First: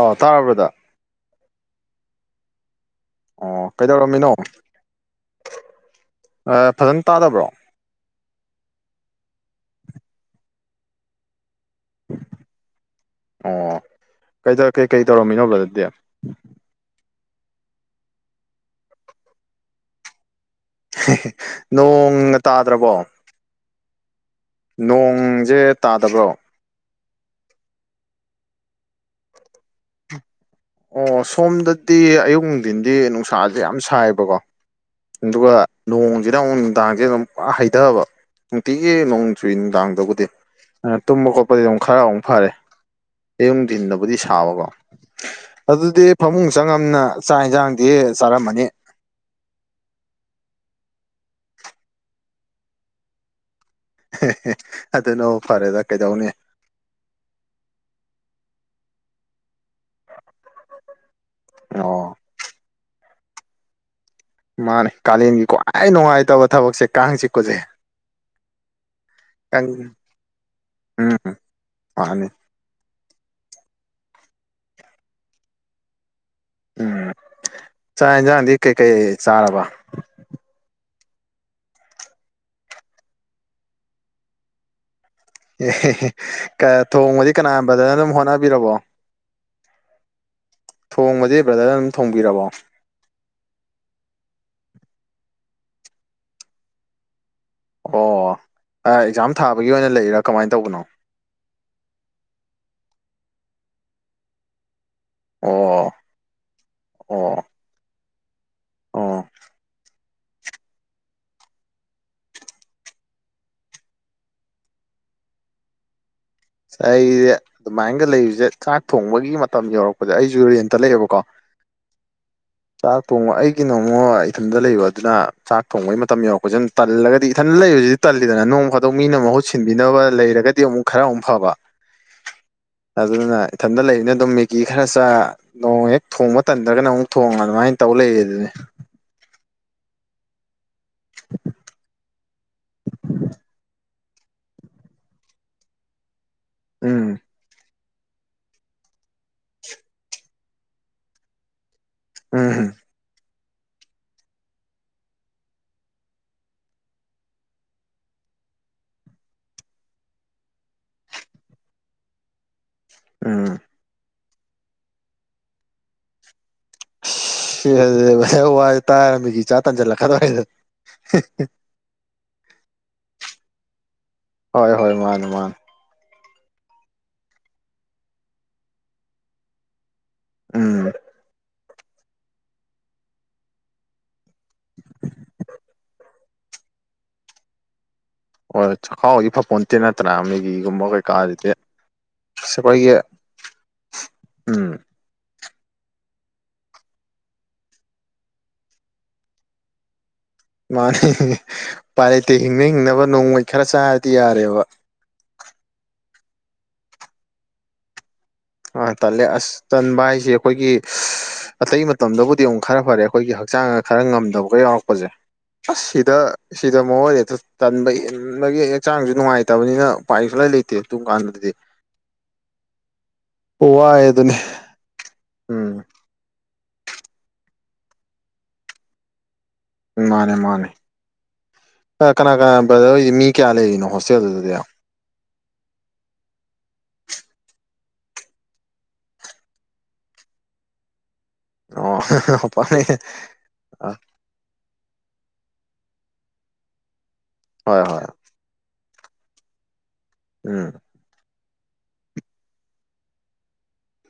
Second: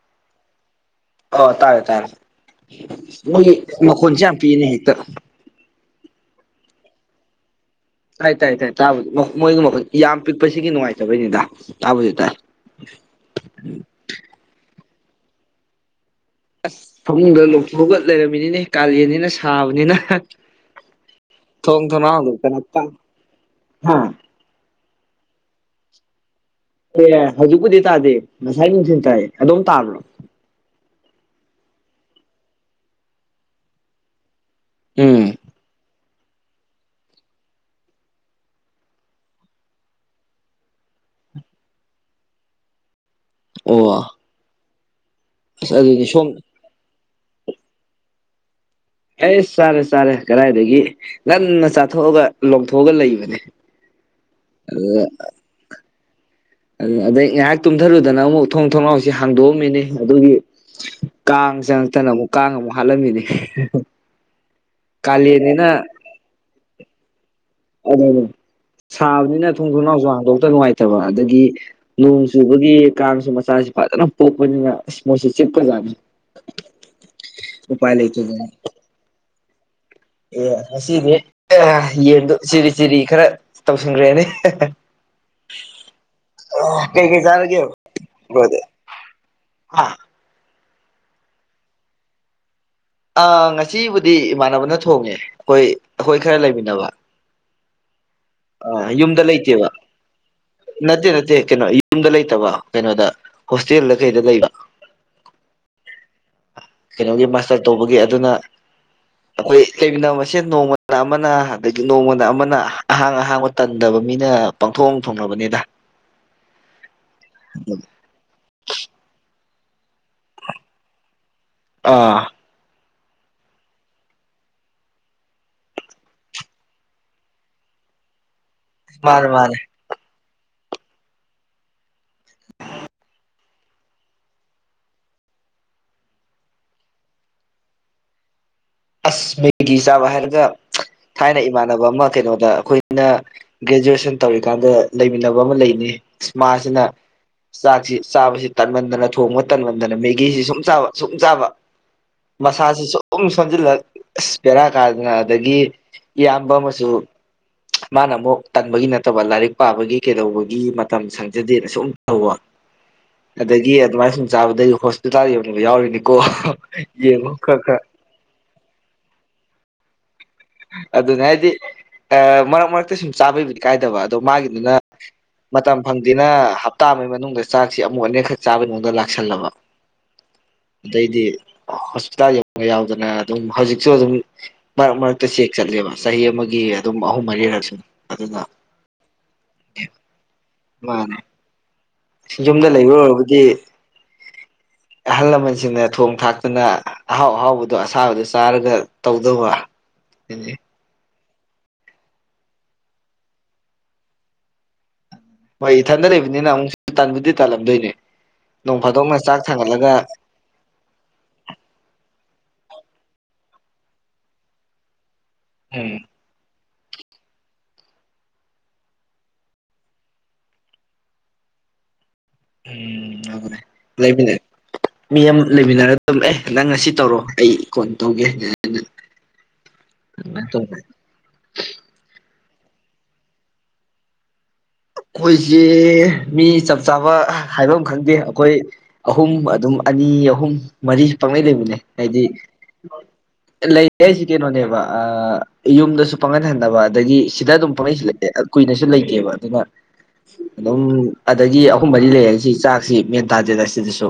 ꯑ ꯇꯥꯔꯕ꯭ꯔꯗ ꯑ ꯇꯥꯔꯦ ꯇꯥꯔꯦ ꯃꯣꯏꯒꯤ ꯑꯣ ꯃꯈꯣꯟꯜꯁꯦ ꯀꯩꯗꯧꯔꯝꯃꯤꯅꯣ ꯌꯥꯝ ꯄꯤꯅꯦ ꯍꯦꯛꯇ ꯐꯖꯅ ꯇꯥꯗꯕ꯭ꯔꯣ ꯇꯥꯏ ꯇꯥꯏ ꯇꯥꯏ ꯇꯥꯕꯗꯤ ꯃꯣꯏꯒꯤ ꯃꯈ ꯌꯥꯝ ꯄꯤꯛꯄꯁꯤꯒꯤ ꯅꯨꯡꯉꯥꯏꯇꯕꯩꯅꯤꯗ ꯇꯥꯕꯨꯗꯗ ꯑꯣ ꯀꯩꯗ ꯀꯩꯀꯩ ꯇꯧꯔꯝꯃꯤꯅꯣ ꯕꯗꯗꯤ ꯑꯁ ꯐꯃꯨꯡꯗ ꯂꯧꯊꯣꯛꯑꯒ ꯂꯩꯔꯝꯃꯤꯅꯤꯅꯦ ꯀꯥꯂꯦꯟꯅꯤꯅ ꯁꯥꯕꯅꯤꯅ ꯅꯣꯡꯒ ꯇꯥꯗ꯭ꯔꯕꯣ ꯍꯥꯥ ꯅꯣꯡꯁꯦ ꯇꯥꯗꯕ꯭ꯔꯣ ꯑꯦ ꯍꯧꯖꯤꯛꯄꯨꯗꯤ ꯇꯥꯗꯦ ꯉꯁꯥꯏ ꯅꯨꯡꯊ ꯇꯥꯏ ꯑꯗꯨꯝ ꯇꯥꯕ꯭ꯔꯣ ꯑꯣ ꯁꯣꯝꯗꯗꯤ ꯑꯌꯨꯛ ꯅꯨꯡꯊꯤꯟꯗꯤ ꯅꯨꯡꯁꯥꯁꯦ ꯌꯥꯝ ꯁꯥꯏꯕꯀꯣ ꯎꯝ ꯗꯨꯀꯣꯡ ꯁꯤꯗꯥꯪ ꯅꯨꯡꯗꯥꯡꯁꯦ ꯑꯗꯨꯝ ꯄꯨꯔ ꯍꯩꯊꯕ ꯅꯨꯡꯇꯤꯒꯤ ꯅꯣꯡ ꯆꯨꯏ ꯅꯨꯡꯗꯥꯡꯗꯕꯨꯗꯤ ꯑꯗꯨ ꯇꯨꯝꯕ ꯈꯣꯠꯄꯗꯤ ꯑꯗꯨꯝ ꯈꯔ ꯑꯃꯨꯛ ꯐꯔꯦ ꯑꯣ ꯑꯌꯨꯡꯊꯤꯟꯗꯕꯨꯗꯤ ꯁꯥꯕꯀꯣ ꯑꯁ ꯑꯗꯨꯗꯤ ꯁꯣꯝ ꯐꯃꯨꯡ ꯆꯪꯉꯝꯅ ꯆꯥꯛ ꯌꯦꯟꯁꯥꯡꯗꯤ ꯆꯥꯔꯝꯃꯅꯤ ꯑꯩ ꯆꯥꯔꯦ ꯆꯥꯔꯦ ꯀꯗꯥꯏꯗꯒꯤ ꯉꯟꯅ ꯆꯥꯊꯣꯛꯑꯒ ꯂꯧꯊꯣꯛꯑꯒ ꯂꯩꯕꯅꯦ ꯑꯗꯨꯗ ꯑꯗꯨꯅꯣ ꯐꯔꯦꯗ ꯀꯩꯗꯧꯅꯤ ꯑꯗꯩ ꯉꯥꯏꯍꯥꯛ ꯇꯨꯝꯊꯔꯨꯗꯅ ꯑꯃꯨꯛ ꯊꯣꯡ ꯊꯣꯡꯅꯥꯎꯁꯤ ꯍꯥꯡꯗꯣꯛꯑꯝꯃꯤꯅꯤ ꯑꯗꯨꯒꯤ ꯀꯥꯡ ꯑꯣ ꯆꯪꯉꯛꯇꯅ ꯑꯃꯨꯛ ꯀꯥꯡ ꯑꯃꯨꯛ ꯍꯥꯠꯂꯝꯃꯤꯅꯦ ꯃꯥꯅꯦ ꯀꯥꯂꯦꯟꯒꯤ ꯈ꯭ꯋꯥꯏ ꯅꯨꯡꯉꯥꯏꯇꯕ ꯊꯕꯛꯁꯦ ꯀꯥꯡꯁꯤ ꯑꯗꯅꯦ ꯁꯥꯕꯅꯤꯅ ꯀꯪ ꯊꯣꯡ ꯊꯣꯡꯅꯥꯎꯁꯨ ꯍꯥꯡꯗꯣꯛꯇ ꯅꯨꯡꯉꯥꯏꯇꯕ ꯎꯝ ꯑꯗꯒꯤ ꯅꯣꯡ ꯃꯥꯅꯤ ꯆꯨꯕꯒꯤ ꯀꯥꯡꯁꯨ ꯃꯆꯥꯁꯤ ꯐꯖꯅ ꯄꯣꯛꯄꯅꯤꯅ ꯏꯁ ꯃꯣꯏꯁꯤ ꯆꯤꯞꯄꯖꯥꯠꯅꯤ ꯎꯝ ꯆꯥꯛ ꯏꯟꯖꯥꯡꯗꯤ ꯀꯩꯀꯩ ꯆꯥꯔꯕ ꯑꯦ ꯉꯁꯤꯗꯤ ꯑꯦ ꯌꯦꯟꯗꯣ ꯆꯤꯔꯤ ꯆꯤꯔꯤ ꯈꯔ ꯇꯧꯁꯤꯟꯈ꯭ꯔꯦꯅꯦ ꯍꯦ ꯍꯦ ꯑꯦ ꯍꯦ ꯍꯦ ꯀ ꯊꯣꯡꯕꯗꯤ ꯀꯅꯥ ꯆꯥꯔꯒꯦ ꯕꯔ꯭ꯥꯗꯔꯅ ꯑꯗꯨꯝ ꯍꯣꯠꯅꯕꯤꯔꯕꯣ ꯍꯥ ꯊꯣꯡꯕꯗꯤ ꯕ꯭ꯔꯗꯔꯅ ꯑꯗꯨꯝ ꯊꯣꯡꯕꯤꯔꯕꯣ ꯑ ꯉꯁꯤꯕꯨꯗꯤ ꯏꯃꯥꯟꯅꯕꯅ ꯊꯣꯡꯉꯦ ꯑꯈꯣꯏ ꯑꯈꯣꯏ ꯈꯔ ꯂꯩꯃꯤꯟꯅꯕ ꯑꯣ ꯑ ꯌꯨꯝꯗ ꯑꯦꯛꯖꯥꯝ ꯂꯩꯇꯦꯕ ꯊꯥꯕꯒꯤ ꯑꯣꯏꯅ ꯂꯩꯔꯥ ꯀꯃꯥꯏꯅ ꯇꯧꯕꯅꯣ ꯅꯠꯇꯦ ꯅꯠꯇꯦ ꯀꯩꯅꯣ ꯌꯨꯝꯗ ꯂꯩꯇꯕ ꯀꯩꯅꯣꯗ ꯍꯣꯁꯇꯦꯜꯗ ꯀꯩꯗ ꯂꯩꯕ ꯑꯣ ꯀꯩꯅꯣꯒꯤ ꯑꯣ ꯃꯥꯁꯇꯔ ꯇꯧꯕꯒꯤ ꯑꯗꯨꯅ ꯑꯣ ꯑꯈꯣꯏ ꯂꯩꯃꯤꯟꯅꯕ ꯃꯁꯦ ꯁꯦ ꯅꯣꯡꯃꯗ ꯑꯃꯅ ꯑꯗꯒꯤ ꯅꯣꯡꯃꯅ ꯑꯃꯅ ꯑꯍꯥꯡ ꯑꯍꯥꯡꯕ ꯇꯟꯗꯕ ꯃꯤꯅ ꯄꯪꯡꯊꯣꯡ ꯊꯣꯡꯅꯕ ꯕꯅꯤꯗ ꯑꯁ ꯑꯩꯖ ꯑꯗꯨꯃꯥꯏꯅꯒ ꯂꯩꯕꯖꯦ ꯆꯥꯛ ꯊꯣꯡꯕꯒꯤ ꯃꯠ ꯃꯇꯝ ꯌꯧꯔꯛꯄꯗ ꯑꯩꯁꯨ ꯔꯦꯟꯇ ꯂꯩꯑꯕꯀꯣ ꯑꯥ ꯆꯥꯛ ꯊꯣꯡꯕ ꯑꯩꯒꯤꯅꯃꯨꯛ ꯏꯊꯟꯗ ꯂꯩꯕ ꯑꯗꯨꯅ ꯆꯥꯛ ꯊꯣꯡꯕꯩ ꯃꯇꯝ ꯌꯧꯔꯛꯄꯖꯦꯗꯨꯝ ꯇꯜꯂꯒꯗꯤ ꯏꯊꯟ ꯂꯩꯕ ꯖꯤꯗꯗꯤ ꯇꯜꯂꯤꯗꯅ ꯅꯣꯡ ꯐꯥꯗꯣꯛ ꯃꯤꯅ ꯃꯥꯅꯦ ꯃꯍꯨꯠ ꯃꯥꯅꯦ ꯁꯤꯟꯕꯤꯅꯕ ꯂꯩꯔꯒꯗꯤ ꯑꯃꯨꯛ ꯈꯔ ꯑꯃꯨꯛ ꯐꯕ [inaudible] ꯑꯗꯨꯅ ꯏꯊꯟꯇ ꯂꯩꯝꯅꯤꯅ ꯑꯗꯨꯝ ꯃꯦꯒꯤ ꯈꯔ ꯆꯥ ꯅꯣꯡ ꯍꯦꯛ ꯊꯣꯡꯕ ꯇꯟꯗ꯭ꯔꯒꯅ ꯑꯃꯨꯛ ꯊꯣꯡ ꯑꯗꯨꯃꯥꯏꯅ ꯇꯧ ꯄꯨꯂꯩ ꯑꯗꯨꯅꯤ ꯑꯁ ꯃꯦꯒꯤ ꯆꯥꯕ ꯍꯥꯏꯔꯒ ꯊꯥꯏꯅ ꯏꯃꯥꯟꯅꯕ ꯑꯃ ꯀꯩꯅꯣꯗ ꯑꯩꯈꯣꯏꯅ ꯒ꯭ꯔꯦꯖꯨꯑꯦꯁꯟ ꯇꯧꯔꯤꯀꯥꯟꯗ ꯂꯩꯃꯤꯟꯅꯕ ꯑꯃ ꯂꯩꯅꯤ ꯃꯥꯁꯤꯅ ꯎꯝ ꯆꯥꯛꯁꯤ ꯆꯥꯕꯁꯤ ꯇꯟꯃꯟꯗꯅ ꯊꯣꯡꯕ ꯇꯟꯃꯟꯗꯅ ꯃꯦꯒꯤꯁꯤ ꯁꯨꯝ ꯁꯨꯝ ꯆꯥꯕ ꯎꯝ ꯃꯁꯥꯖꯤ ꯁꯨꯝ ꯁꯨꯝ ꯁꯦꯟꯖꯤꯜꯂꯛ ꯑꯁ ꯕꯦꯔꯥ ꯀꯥꯗꯅ ꯑꯗꯒꯤ ꯏꯌꯥꯝꯕ ꯑꯃꯁꯨ ꯃꯥꯅ ꯑꯃꯨꯛ ꯇꯟꯕꯒꯤ ꯅꯠꯇꯕ ꯂꯥꯏꯔꯤꯛ ꯄꯥꯕꯒꯤ ꯀꯩꯗꯧꯕꯒꯤ ꯃꯇꯝ ꯁꯪꯖꯗꯦꯅ ꯁꯨꯝ ꯇꯧꯕ ꯎꯝ ꯑꯗꯒꯤ ꯑꯗꯨꯃꯥꯏꯅ ꯁꯨꯝ ꯆꯥꯕꯗꯩ ꯍꯣꯁꯄꯤꯇꯥꯜ ꯌꯧꯅꯕ ꯌꯥꯎꯔꯤꯅꯤꯀꯣ ꯌꯦꯡꯉꯨ ꯈꯔ ꯈꯔ ꯇꯥꯎ ꯋꯥꯖꯦ ꯇꯥꯔ ꯃꯦꯒꯤ ꯆꯥ ꯇꯟꯖꯤꯜꯂꯛꯀꯗꯧꯔꯦ ꯍ ꯑꯗꯨꯅ ꯍꯥꯏꯗꯤ ꯑ ꯃꯔꯛ ꯃꯔꯛꯇ ꯁꯨꯝ ꯆꯥꯕꯩꯕꯨꯗꯤ ꯀꯥꯏꯗꯕ ꯗꯣ ꯍꯣꯏ ꯃꯥꯒꯤꯗꯨꯅ ꯍꯣꯏ ꯃꯥꯅꯦ ꯃꯥꯅꯦ ꯃꯇꯝ ꯐꯪ ꯖꯤꯅ ꯍꯞꯇꯥ ꯑꯃꯩ ꯃꯅꯨꯡꯗ ꯆꯥꯛꯁꯤ ꯑꯃꯨꯛ ꯑꯅꯤꯔꯛꯈꯛ ꯆꯥꯕꯩ ꯃꯑꯣꯡꯗ ꯂꯥꯛꯁꯜꯂꯕ ꯎꯝ ꯑꯗꯩꯗꯤ ꯍꯣꯁꯄꯤꯇꯥꯜ ꯌꯧ ꯕ ꯌꯥꯎꯗꯅ ꯑꯗꯨꯝ ꯍꯧꯖꯤꯛꯁꯨ ꯑꯗꯨꯝ ꯃꯔꯛ ꯃꯔꯛ ꯆꯦꯛ ꯆꯠꯂꯦꯕ ꯆꯍꯤ ꯑꯃꯒꯤ ꯑꯗꯨꯝ ꯑꯍꯨꯝ ꯃꯔꯤꯔꯛꯁꯨ ꯍꯣꯏ ꯆꯈꯥꯎꯗꯤ ꯐꯄꯣꯟꯇꯦ ꯅꯠꯇ꯭ꯔꯥ ꯃꯦꯒꯤꯒꯨꯝꯕ ꯀꯩꯀꯥ ꯖꯤꯗꯤ ꯁꯤꯌꯨꯝꯗ ꯂꯩꯕ ꯑꯣꯏꯔꯕꯨꯗꯤ ꯎꯝ ꯑꯍꯜ ꯂꯃꯟ ꯁ ꯁꯤꯡꯅ ꯊꯣꯡ ꯊꯥꯛꯇꯅ ꯑꯍꯥꯎ ꯑꯍꯥꯎꯕꯗꯣ ꯑꯁꯥꯕꯗꯣ ꯆꯥꯔꯒ ꯇꯧꯗꯧꯕ ꯃꯥꯅꯤ ꯍꯤ ꯍꯤ ꯍꯤ ꯎꯄꯥꯏ ꯂꯩꯇꯦ ꯍꯤꯡꯅ ꯍꯤꯡꯅꯕ ꯅꯣꯡꯃꯩ ꯈꯔ ꯆꯥꯔꯗꯤ ꯌꯥꯔꯦꯕ ꯍꯣꯏ ꯏꯊꯟꯗ ꯂꯩꯕꯅꯤꯅ ꯑꯃꯨꯛꯁꯨ ꯇꯟꯕꯕꯨꯗꯤ ꯇꯜꯂꯝꯗꯣꯏꯅꯦ ꯅꯣꯡ ꯑꯥ ꯐꯥꯗꯣꯛꯅ ꯇꯜꯂꯦ ꯆꯥꯛ ꯑꯁ ꯊꯥꯡꯒꯠꯂꯒ ꯇꯟꯕ ꯍꯥꯏꯁꯦ ꯑꯩꯈꯣꯏꯒꯤ ꯁ ꯑꯇꯩ ꯃꯇꯝꯗꯕꯨꯗꯤ ꯑꯃꯨꯛ ꯈꯔ ꯐꯔꯦ꯫ ꯑꯈꯣꯏꯒꯤ ꯍꯛꯆꯥꯡ ꯈꯔ ꯉꯝꯗꯕꯒ ꯌꯥꯎꯔꯛꯄꯖꯦ ꯑꯁ ꯎꯝ ꯁꯤꯗ ꯁꯤꯗ ꯃꯑꯣꯏꯔꯦ ꯖ ꯇꯟꯕ ꯏꯟꯕꯒꯤ ꯍꯛꯆꯥꯡꯁꯨ ꯅꯨꯡꯉꯥꯏꯇꯕꯅꯤꯅ ꯎꯄꯥꯏ ꯁꯨꯡꯂꯥꯏ ꯂꯩꯇꯦ ꯑꯗꯨꯨꯝ ꯀꯥꯟꯗꯗꯤ [inaudible] ꯎꯝ ꯋꯥꯏ ꯂꯩꯕꯅꯦ ꯑꯗꯨꯅꯤ ꯃꯤ ꯑꯃ ꯎꯝ ꯂꯩꯃꯤꯟꯅꯔ ꯇꯨꯝ ꯑꯦ ꯅꯪ ꯉꯁꯤ ꯇꯧꯔꯣ ꯑꯩ ꯀꯣꯟ ꯇꯧꯒꯦ ꯃꯥꯅꯦ ꯑꯗꯨꯃꯥꯏꯅ ꯃꯥꯅꯦ ꯇꯧꯕ ꯀꯅꯥ ꯀꯅꯥ ꯕꯗꯤ ꯃꯤ ꯀꯌꯥ ꯂꯩꯔꯤꯅꯣ ꯍꯣꯁꯇꯦꯜꯗꯨꯗꯗꯤ ꯑꯩꯈꯣꯏꯁꯦ ꯃꯤ ꯆꯞ ꯆꯥꯕ ꯍꯥꯏꯕ ꯑꯃ ꯈꯪꯗꯦ ꯑꯩꯈꯣꯏ ꯑꯍꯨꯝ ꯑꯗꯨꯝ ꯑꯅꯤ ꯃꯤ ꯑꯍꯨꯝ ꯃꯔꯤ ꯄꯥꯡꯂꯩ ꯂꯩꯕꯅꯦ ꯍꯥꯏꯗꯤ ꯂꯩ ꯑꯩꯁꯤ ꯀꯩꯅꯣꯅꯦꯕ ꯌꯨꯝꯗꯁꯨ ꯄꯪꯒꯟꯍꯟꯅꯕ ꯑꯗꯒꯤ ꯁꯤꯗ ꯑꯗꯨꯝ ꯍꯣꯏ ꯍꯣꯏ ꯄꯪꯩꯜꯂꯛꯦ ꯀꯨꯏꯅꯁꯨ ꯂꯩꯇꯦꯕ ꯑꯗꯨꯅ ꯎꯝ ꯑꯗꯨꯝ ꯑꯗꯒꯤ ꯑꯍꯨꯝ ꯃꯔꯤ ꯂꯩꯔ ꯁꯤ ꯆꯥꯛꯁꯤ ꯃꯦꯟ ꯇꯥꯗꯦꯗ ꯁꯤꯗꯁꯨ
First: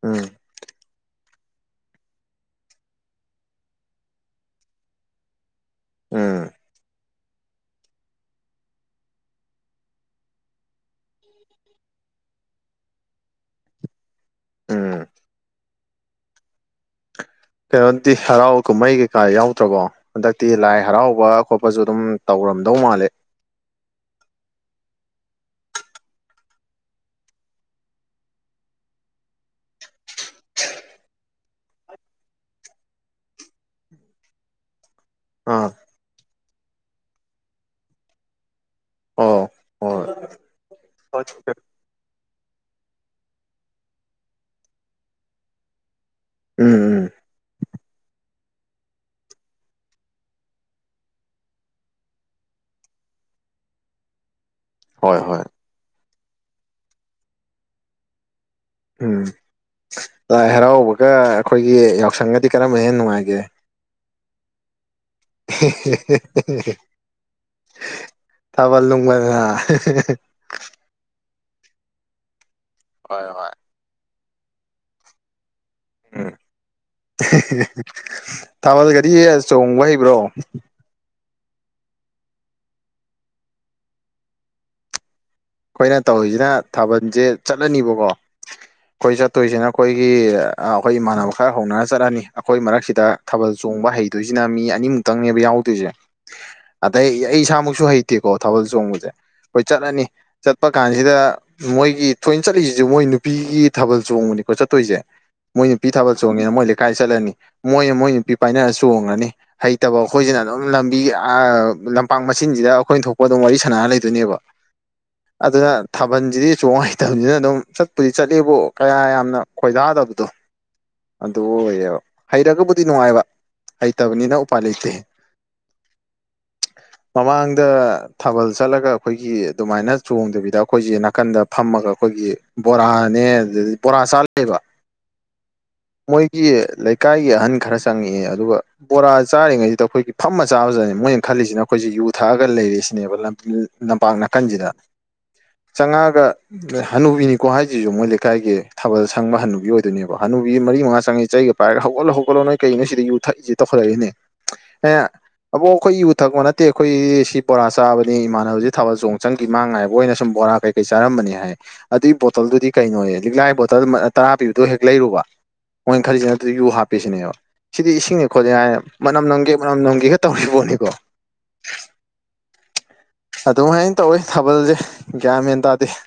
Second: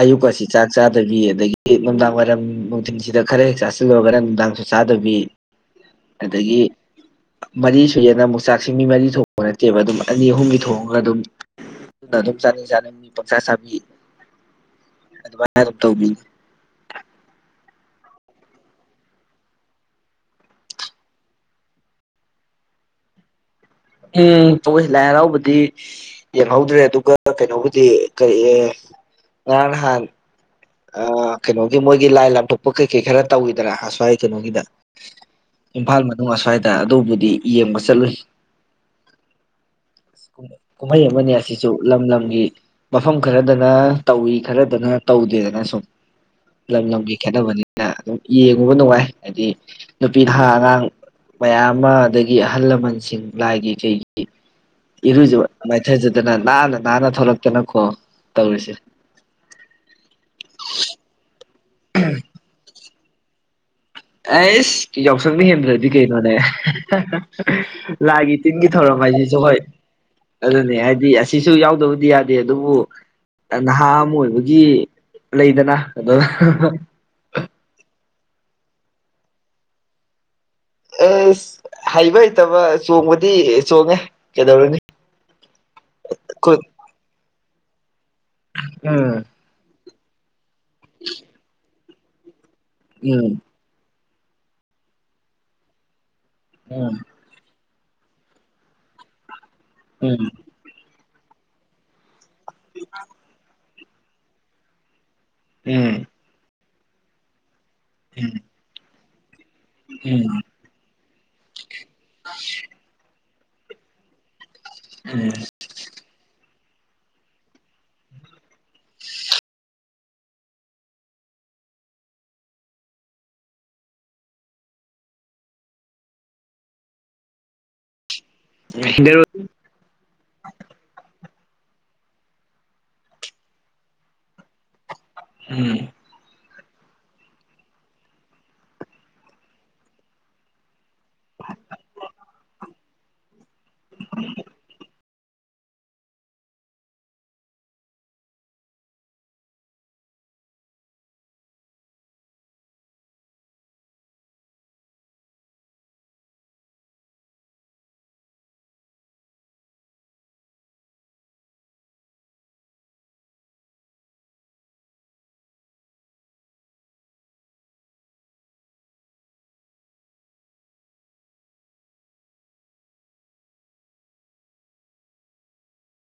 ꯑꯌꯨ ꯎꯝ ꯀꯁꯤ ꯆꯥꯛ ꯆ ꯆꯥꯗꯕꯤ ꯑꯗꯒꯤ ꯅꯨꯡꯗꯥꯡ ꯋꯥꯏꯔꯝ ꯅꯨꯡꯊꯤꯟꯁꯤꯗ ꯈꯔ ꯍꯦꯛ ꯆꯥꯁꯤꯜꯂꯒ ꯈꯔ ꯅꯨꯡꯗꯥꯡꯁꯨ ꯆꯥꯗꯕꯤ ꯎꯝ ꯑꯗꯒꯤ ꯃꯔꯤ ꯁꯨꯌꯦꯅ ꯑꯃꯨꯛ ꯆꯥꯛꯁꯤ ꯃꯤ ꯃꯔꯤ ꯊꯣꯛ ꯅꯠꯇꯦꯕ ꯑꯗꯨꯝ ꯑꯅꯤ ꯑꯍꯨꯝꯒꯤ ꯊꯣꯡꯉꯒ ꯑꯗꯨꯝ ꯅꯗꯨꯝꯁꯅꯤꯅꯤꯡ ꯃꯤ ꯄꯪꯆꯥꯥ ꯁꯕꯤ ꯎꯝ ꯇꯧ ꯀꯩꯅꯣꯗꯤ ꯍꯔꯥꯎ ꯀꯨꯝꯍꯩ ꯀꯩꯀꯥ ꯌꯥꯎꯗ꯭ꯔꯕꯣ ꯍꯟꯗꯛꯇꯤ ꯂꯥꯏ ꯍꯔꯥꯎꯕ ꯈꯣꯠꯄꯁꯨ ꯑꯗꯨꯝ ꯇꯧ ꯉꯝꯗꯧ ꯃꯥꯜꯂꯦ ꯎꯝ ꯄꯁꯤ ꯂꯥꯏ ꯍꯔꯥꯎꯕꯗꯤ ꯌꯦꯡꯍꯧꯗ꯭ꯔꯦ ꯑꯗꯨꯒ ꯀꯩꯅꯣꯕꯨꯗꯤ ꯀꯔꯤ ꯔꯥꯟꯍꯥꯟ ꯑ ꯀꯩꯅꯣꯒꯤ ꯃꯣꯏꯒꯤ ꯂꯥꯏ ꯂꯥꯝꯊꯣꯛꯄ ꯀꯩ ꯀꯩ ꯈꯔ ꯇꯧꯏꯗꯔ ꯑꯁ꯭ꯋꯥꯏ ꯀꯩꯅꯣꯒꯤꯗ ꯑꯥ ꯏꯝꯐꯥꯜ ꯃꯅꯨꯡ ꯑꯁ꯭ꯋꯥꯏꯗ ꯑꯗꯨꯕꯨꯗꯤ ꯌꯦꯡꯕ ꯆꯠꯂꯨꯏ ꯑꯣ ꯍꯣꯏ ꯀꯨꯝꯍꯩ ꯑꯃꯅꯤ ꯑꯁꯤꯁꯨ ꯂꯝ ꯂꯝꯒꯤ ꯃꯐꯝ ꯈꯔꯗꯅ ꯇꯧꯏꯤ ꯈꯔꯗꯅ ꯇꯧꯗꯦꯗꯅ ꯁꯨꯝ ꯎꯝ ꯂꯝ ꯎꯝ ꯂꯝꯒꯤ ꯈꯦꯠꯅꯕꯅꯤ ꯑꯗꯨꯝ ꯌꯦꯡꯉꯨꯕ ꯅꯨꯡꯉꯥꯏ ꯍꯥꯏꯗꯤ ꯅꯨꯄꯤ ꯅꯍꯥ ꯑꯉꯥꯡ ꯃꯌꯥꯝ ꯑꯃ ꯑꯗꯒꯤ ꯑꯍꯜ ꯂꯃꯟꯁꯤꯡ ꯂꯥꯏꯒꯤ ꯀꯩꯒꯤ ꯍꯣꯏ ꯏꯔꯨꯖ ꯍꯣꯏ ꯃꯥꯏꯊꯖꯗꯅ ꯅꯥꯟꯅ ꯅꯥꯟꯅ ꯊꯣꯛꯂꯛꯇꯅꯀꯣ ꯇꯧꯔꯤꯁꯦ ꯎꯝ ꯂꯥꯏ ꯍꯔꯥꯎꯕꯒ ꯑꯩꯈꯣꯏꯒꯤ ꯌꯥꯎꯁꯪꯒꯗꯤ ꯀꯔꯝꯕꯅ ꯍꯦꯟꯅ ꯅꯨꯡꯉꯥꯏꯒꯦ ꯑꯁ ꯌꯥꯎꯁꯪꯅ ꯍꯦꯟꯗ꯭ꯔꯗꯤ ꯀꯩꯅꯣꯅꯦ ꯂꯥꯒꯤ ꯇꯤꯟꯒꯤ ꯊꯥꯕꯜ ꯊꯧꯔꯝ ꯍꯥꯏꯁꯤꯁꯨ ꯅꯨꯡꯕꯜꯅ ꯍꯣꯏ ꯑꯗꯨꯅꯦ ꯍꯥꯏꯗꯤ ꯁꯤꯁꯨ ꯌꯥꯎꯗꯕꯗꯤ ꯌꯥꯗꯦ ꯑꯗꯨꯕꯨ ꯍꯣꯏ ꯍꯣꯏ ꯅꯍꯥ ꯑꯃ ꯑꯣꯏꯕꯒꯤ ꯂꯩꯗꯅ ꯑꯗ ꯊꯥꯃꯜꯗ ꯒꯥꯔꯤ ꯆꯣꯡꯕ ꯍꯩꯕ꯭ꯔꯣ ꯑꯦꯁ ꯍꯩꯕ ꯍꯩꯇꯕ ꯆꯣꯡꯕꯗꯤ ꯆꯣꯡꯉꯦ ꯀꯩꯗꯧꯔꯅꯤ ꯑꯩꯈꯣꯏꯅ ꯇꯧꯔꯤꯁꯤꯅ ꯈꯨꯠ ꯊꯥꯕꯜꯁꯦ ꯆꯠꯂꯅꯤꯕꯀꯣ ꯑꯩꯈꯣꯏ ꯎꯝ ꯆꯠꯇꯣꯏꯁꯤꯅ ꯑꯩꯈꯣꯏꯒꯤ ꯑꯩꯈꯣꯏ ꯏꯃꯥꯟꯅꯕ ꯈꯔ ꯍꯧꯅꯔ ꯆꯠꯂꯅꯤ ꯑꯩꯈꯣꯏ ꯃꯔꯛꯁꯤꯗ ꯎꯝ ꯊꯥꯕꯜ ꯆꯣꯡꯕ ꯍꯩ ꯑꯗꯨꯏꯁꯤꯅ ꯃꯤ ꯑꯅꯤꯃꯨꯛꯇꯪꯅꯦꯕ ꯌꯥꯎꯗꯣꯏꯁꯦ ꯎꯝ ꯑꯗꯩ ꯑꯩ ꯏꯁꯥꯃꯛꯨ ꯁꯨ ꯍꯩꯇꯦꯀꯣ ꯊꯥꯕꯜ ꯆꯣꯡꯕꯁꯦ ꯑꯩꯈꯣꯏ ꯆꯠꯂꯅꯤ ꯎꯝ ꯆꯠꯄ ꯀꯥꯟꯁꯤꯗ ꯃꯣꯏꯒꯤ ꯊꯣꯏꯅ ꯆꯠꯂꯤꯁꯤꯁꯨ ꯃꯣꯏ ꯅꯨꯄꯤꯒꯤ ꯊꯥꯕꯜ ꯆꯣꯡꯕꯅꯤꯀꯣ ꯆꯠꯇꯣꯏꯁꯦ ꯃꯣꯏ ꯅꯨꯄꯤ ꯎꯝ ꯊꯥꯕꯜ ꯆꯣꯡꯉꯦꯅ ꯃꯣꯏ ꯀꯥꯏ ꯆꯠꯂꯅꯤ ꯃꯣꯏꯅ ꯃꯣꯏ ꯎꯝ ꯅꯨꯄꯤ ꯄꯥꯏꯅꯔ ꯆꯣꯡꯉꯅꯤ ꯍꯩꯇꯕ ꯑꯩꯈꯣꯏꯁꯤꯅ ꯎꯝ ꯑꯗꯨꯝ ꯂꯝꯕꯤ ꯂꯝꯄꯥꯛ ꯃꯆꯤꯟꯁꯤꯗ ꯑꯩꯈꯣꯏꯅ ꯊꯣꯛꯄ ꯑꯗꯨꯝ ꯋꯥꯔꯤ ꯁꯥꯟꯅꯔ ꯂꯩꯗꯣꯏꯅꯦꯕ ꯑꯗꯨꯅ ꯊꯥꯕꯜꯁꯤꯗꯤ ꯁꯨ ꯅꯨꯡꯉꯥꯏꯇꯕꯅꯤꯅ ꯑꯗꯨꯝ ꯆꯠꯄꯨꯗꯤ ꯆꯠꯂꯦꯕꯨ ꯀꯌꯥ ꯌꯥꯝꯅ ꯈꯣꯏꯗꯥꯗꯕꯗꯣ ꯑꯗꯨ ꯑꯣꯏꯌꯦꯕ ꯍꯩꯔꯒꯕꯨꯗꯤ ꯅꯨꯡꯉꯥꯏꯕ ꯍꯩꯇꯕꯅꯤꯅ ꯎꯄꯥꯏ ꯂꯩꯇꯦ ꯃꯃꯥꯡꯗ ꯊꯥꯕꯜ ꯆꯠꯂꯒ ꯎꯝ ꯍꯤꯡꯅꯔꯣꯏ ꯑꯩꯈꯣꯏꯒꯤ ꯑꯗꯨꯃꯥꯏꯅ ꯂꯣꯡꯗꯕꯤꯗ ꯑꯩꯈꯣꯏꯁꯦ ꯅꯥꯀꯟꯗ ꯐꯝꯃꯒ ꯑꯩꯈꯣꯏꯒꯤ ꯕꯣꯔꯥꯅꯦ ꯑꯗꯨꯗꯤ ꯕꯣꯔꯥ ꯆꯥꯂꯕ ꯎꯝ ꯃꯣꯏꯒꯤ ꯂꯩꯀꯥꯏꯒꯤ ꯑꯍꯟ ꯈꯔ ꯆꯪꯉꯛꯑꯦ ꯑꯗꯨꯒ ꯕꯣꯔꯥ ꯆꯥꯔꯤꯉꯩꯁꯤꯗ ꯑꯩꯈꯣꯏꯒꯤ ꯐꯝꯃ ꯆꯥꯕꯖꯅꯤ ꯃꯣꯏꯅ ꯈꯜꯂꯤꯁꯤꯅ ꯑꯩꯈꯣꯏ ꯑꯩꯈꯣꯏꯁꯤ ꯌꯨ ꯊꯛꯑꯒ ꯂꯩꯔꯤꯁꯤꯅꯦꯕ ꯂꯝꯄꯥꯛ ꯅꯥꯀꯟꯁꯤꯗ ꯆꯥꯉꯥꯒ ꯍꯅꯨꯕꯤꯅꯤꯀꯣ ꯍꯥꯏꯁꯤꯁꯨ ꯃꯣꯏ ꯂꯩꯀꯥꯏꯒꯤ ꯊꯥꯕꯜ ꯁꯪꯕ ꯍꯅꯨꯕꯤ ꯑꯣꯏꯗꯣꯏꯅꯦꯕ ꯍꯅꯨꯕꯤ ꯃꯔꯤ ꯃꯉꯥ ꯆꯪꯉꯛꯏ ꯆꯩꯒ ꯄꯥꯏꯔꯒ ꯍꯧꯒꯠꯂꯣ ꯍꯧꯒꯠꯂꯣ ꯅꯣꯏ ꯀꯩꯩꯅ ꯅꯣꯏ ꯁꯤꯗ ꯌꯨ ꯊꯛꯏꯁꯦ ꯇꯧꯈꯠꯂꯛꯏꯅꯦ ꯑꯦ ꯑꯕꯣ ꯑꯩꯈꯣꯏ ꯏꯎꯨ ꯊꯛꯄ ꯅꯠꯇꯦ ꯑꯩꯈꯣꯏ ꯁꯤ ꯕꯣꯔꯥ ꯆꯥꯕꯅꯦ ꯏꯃꯥꯟꯅꯕꯁꯤ ꯊꯥꯕꯜ ꯆꯣꯡ ꯆꯪꯈꯤ ꯃꯥꯡꯉꯥꯏꯕ ꯑꯣꯏꯅ ꯁꯨꯝ ꯕꯣꯔꯥ ꯀꯩ ꯀꯩ ꯆꯥꯔꯝꯕꯅꯦ ꯍꯥꯏ ꯑꯗꯨꯏ ꯕꯣꯇꯜꯗꯨꯗꯤ ꯀꯩꯅꯣ ꯂꯤꯛꯂꯥꯏ ꯕꯣꯇꯜ ꯇꯔꯥ ꯄꯤꯕꯗꯣ ꯍꯦꯛ ꯑꯩꯔꯨꯕ ꯃꯣꯏ ꯈꯔꯤꯁꯤꯅ ꯑꯗꯨ ꯌꯨ ꯍꯥꯞꯄꯤꯁꯤꯅꯦꯕ ꯁꯤꯗꯤ ꯏꯁꯤꯡꯅꯦ ꯈꯣꯠꯂꯤꯦ ꯍꯥꯏꯥꯏ ꯃꯅꯝ ꯅꯝꯒꯦ ꯃꯅꯝ ꯅꯝꯒꯦꯒ ꯇꯧꯔꯤꯕꯣ ꯀꯣ ꯑꯗꯨꯝꯍꯥꯏꯅ ꯇꯧꯋꯤ ꯊꯥꯕꯜꯁꯦ ꯒ꯭ꯌꯥ ꯃꯦꯟ ꯇꯥꯗꯦ [inaudible]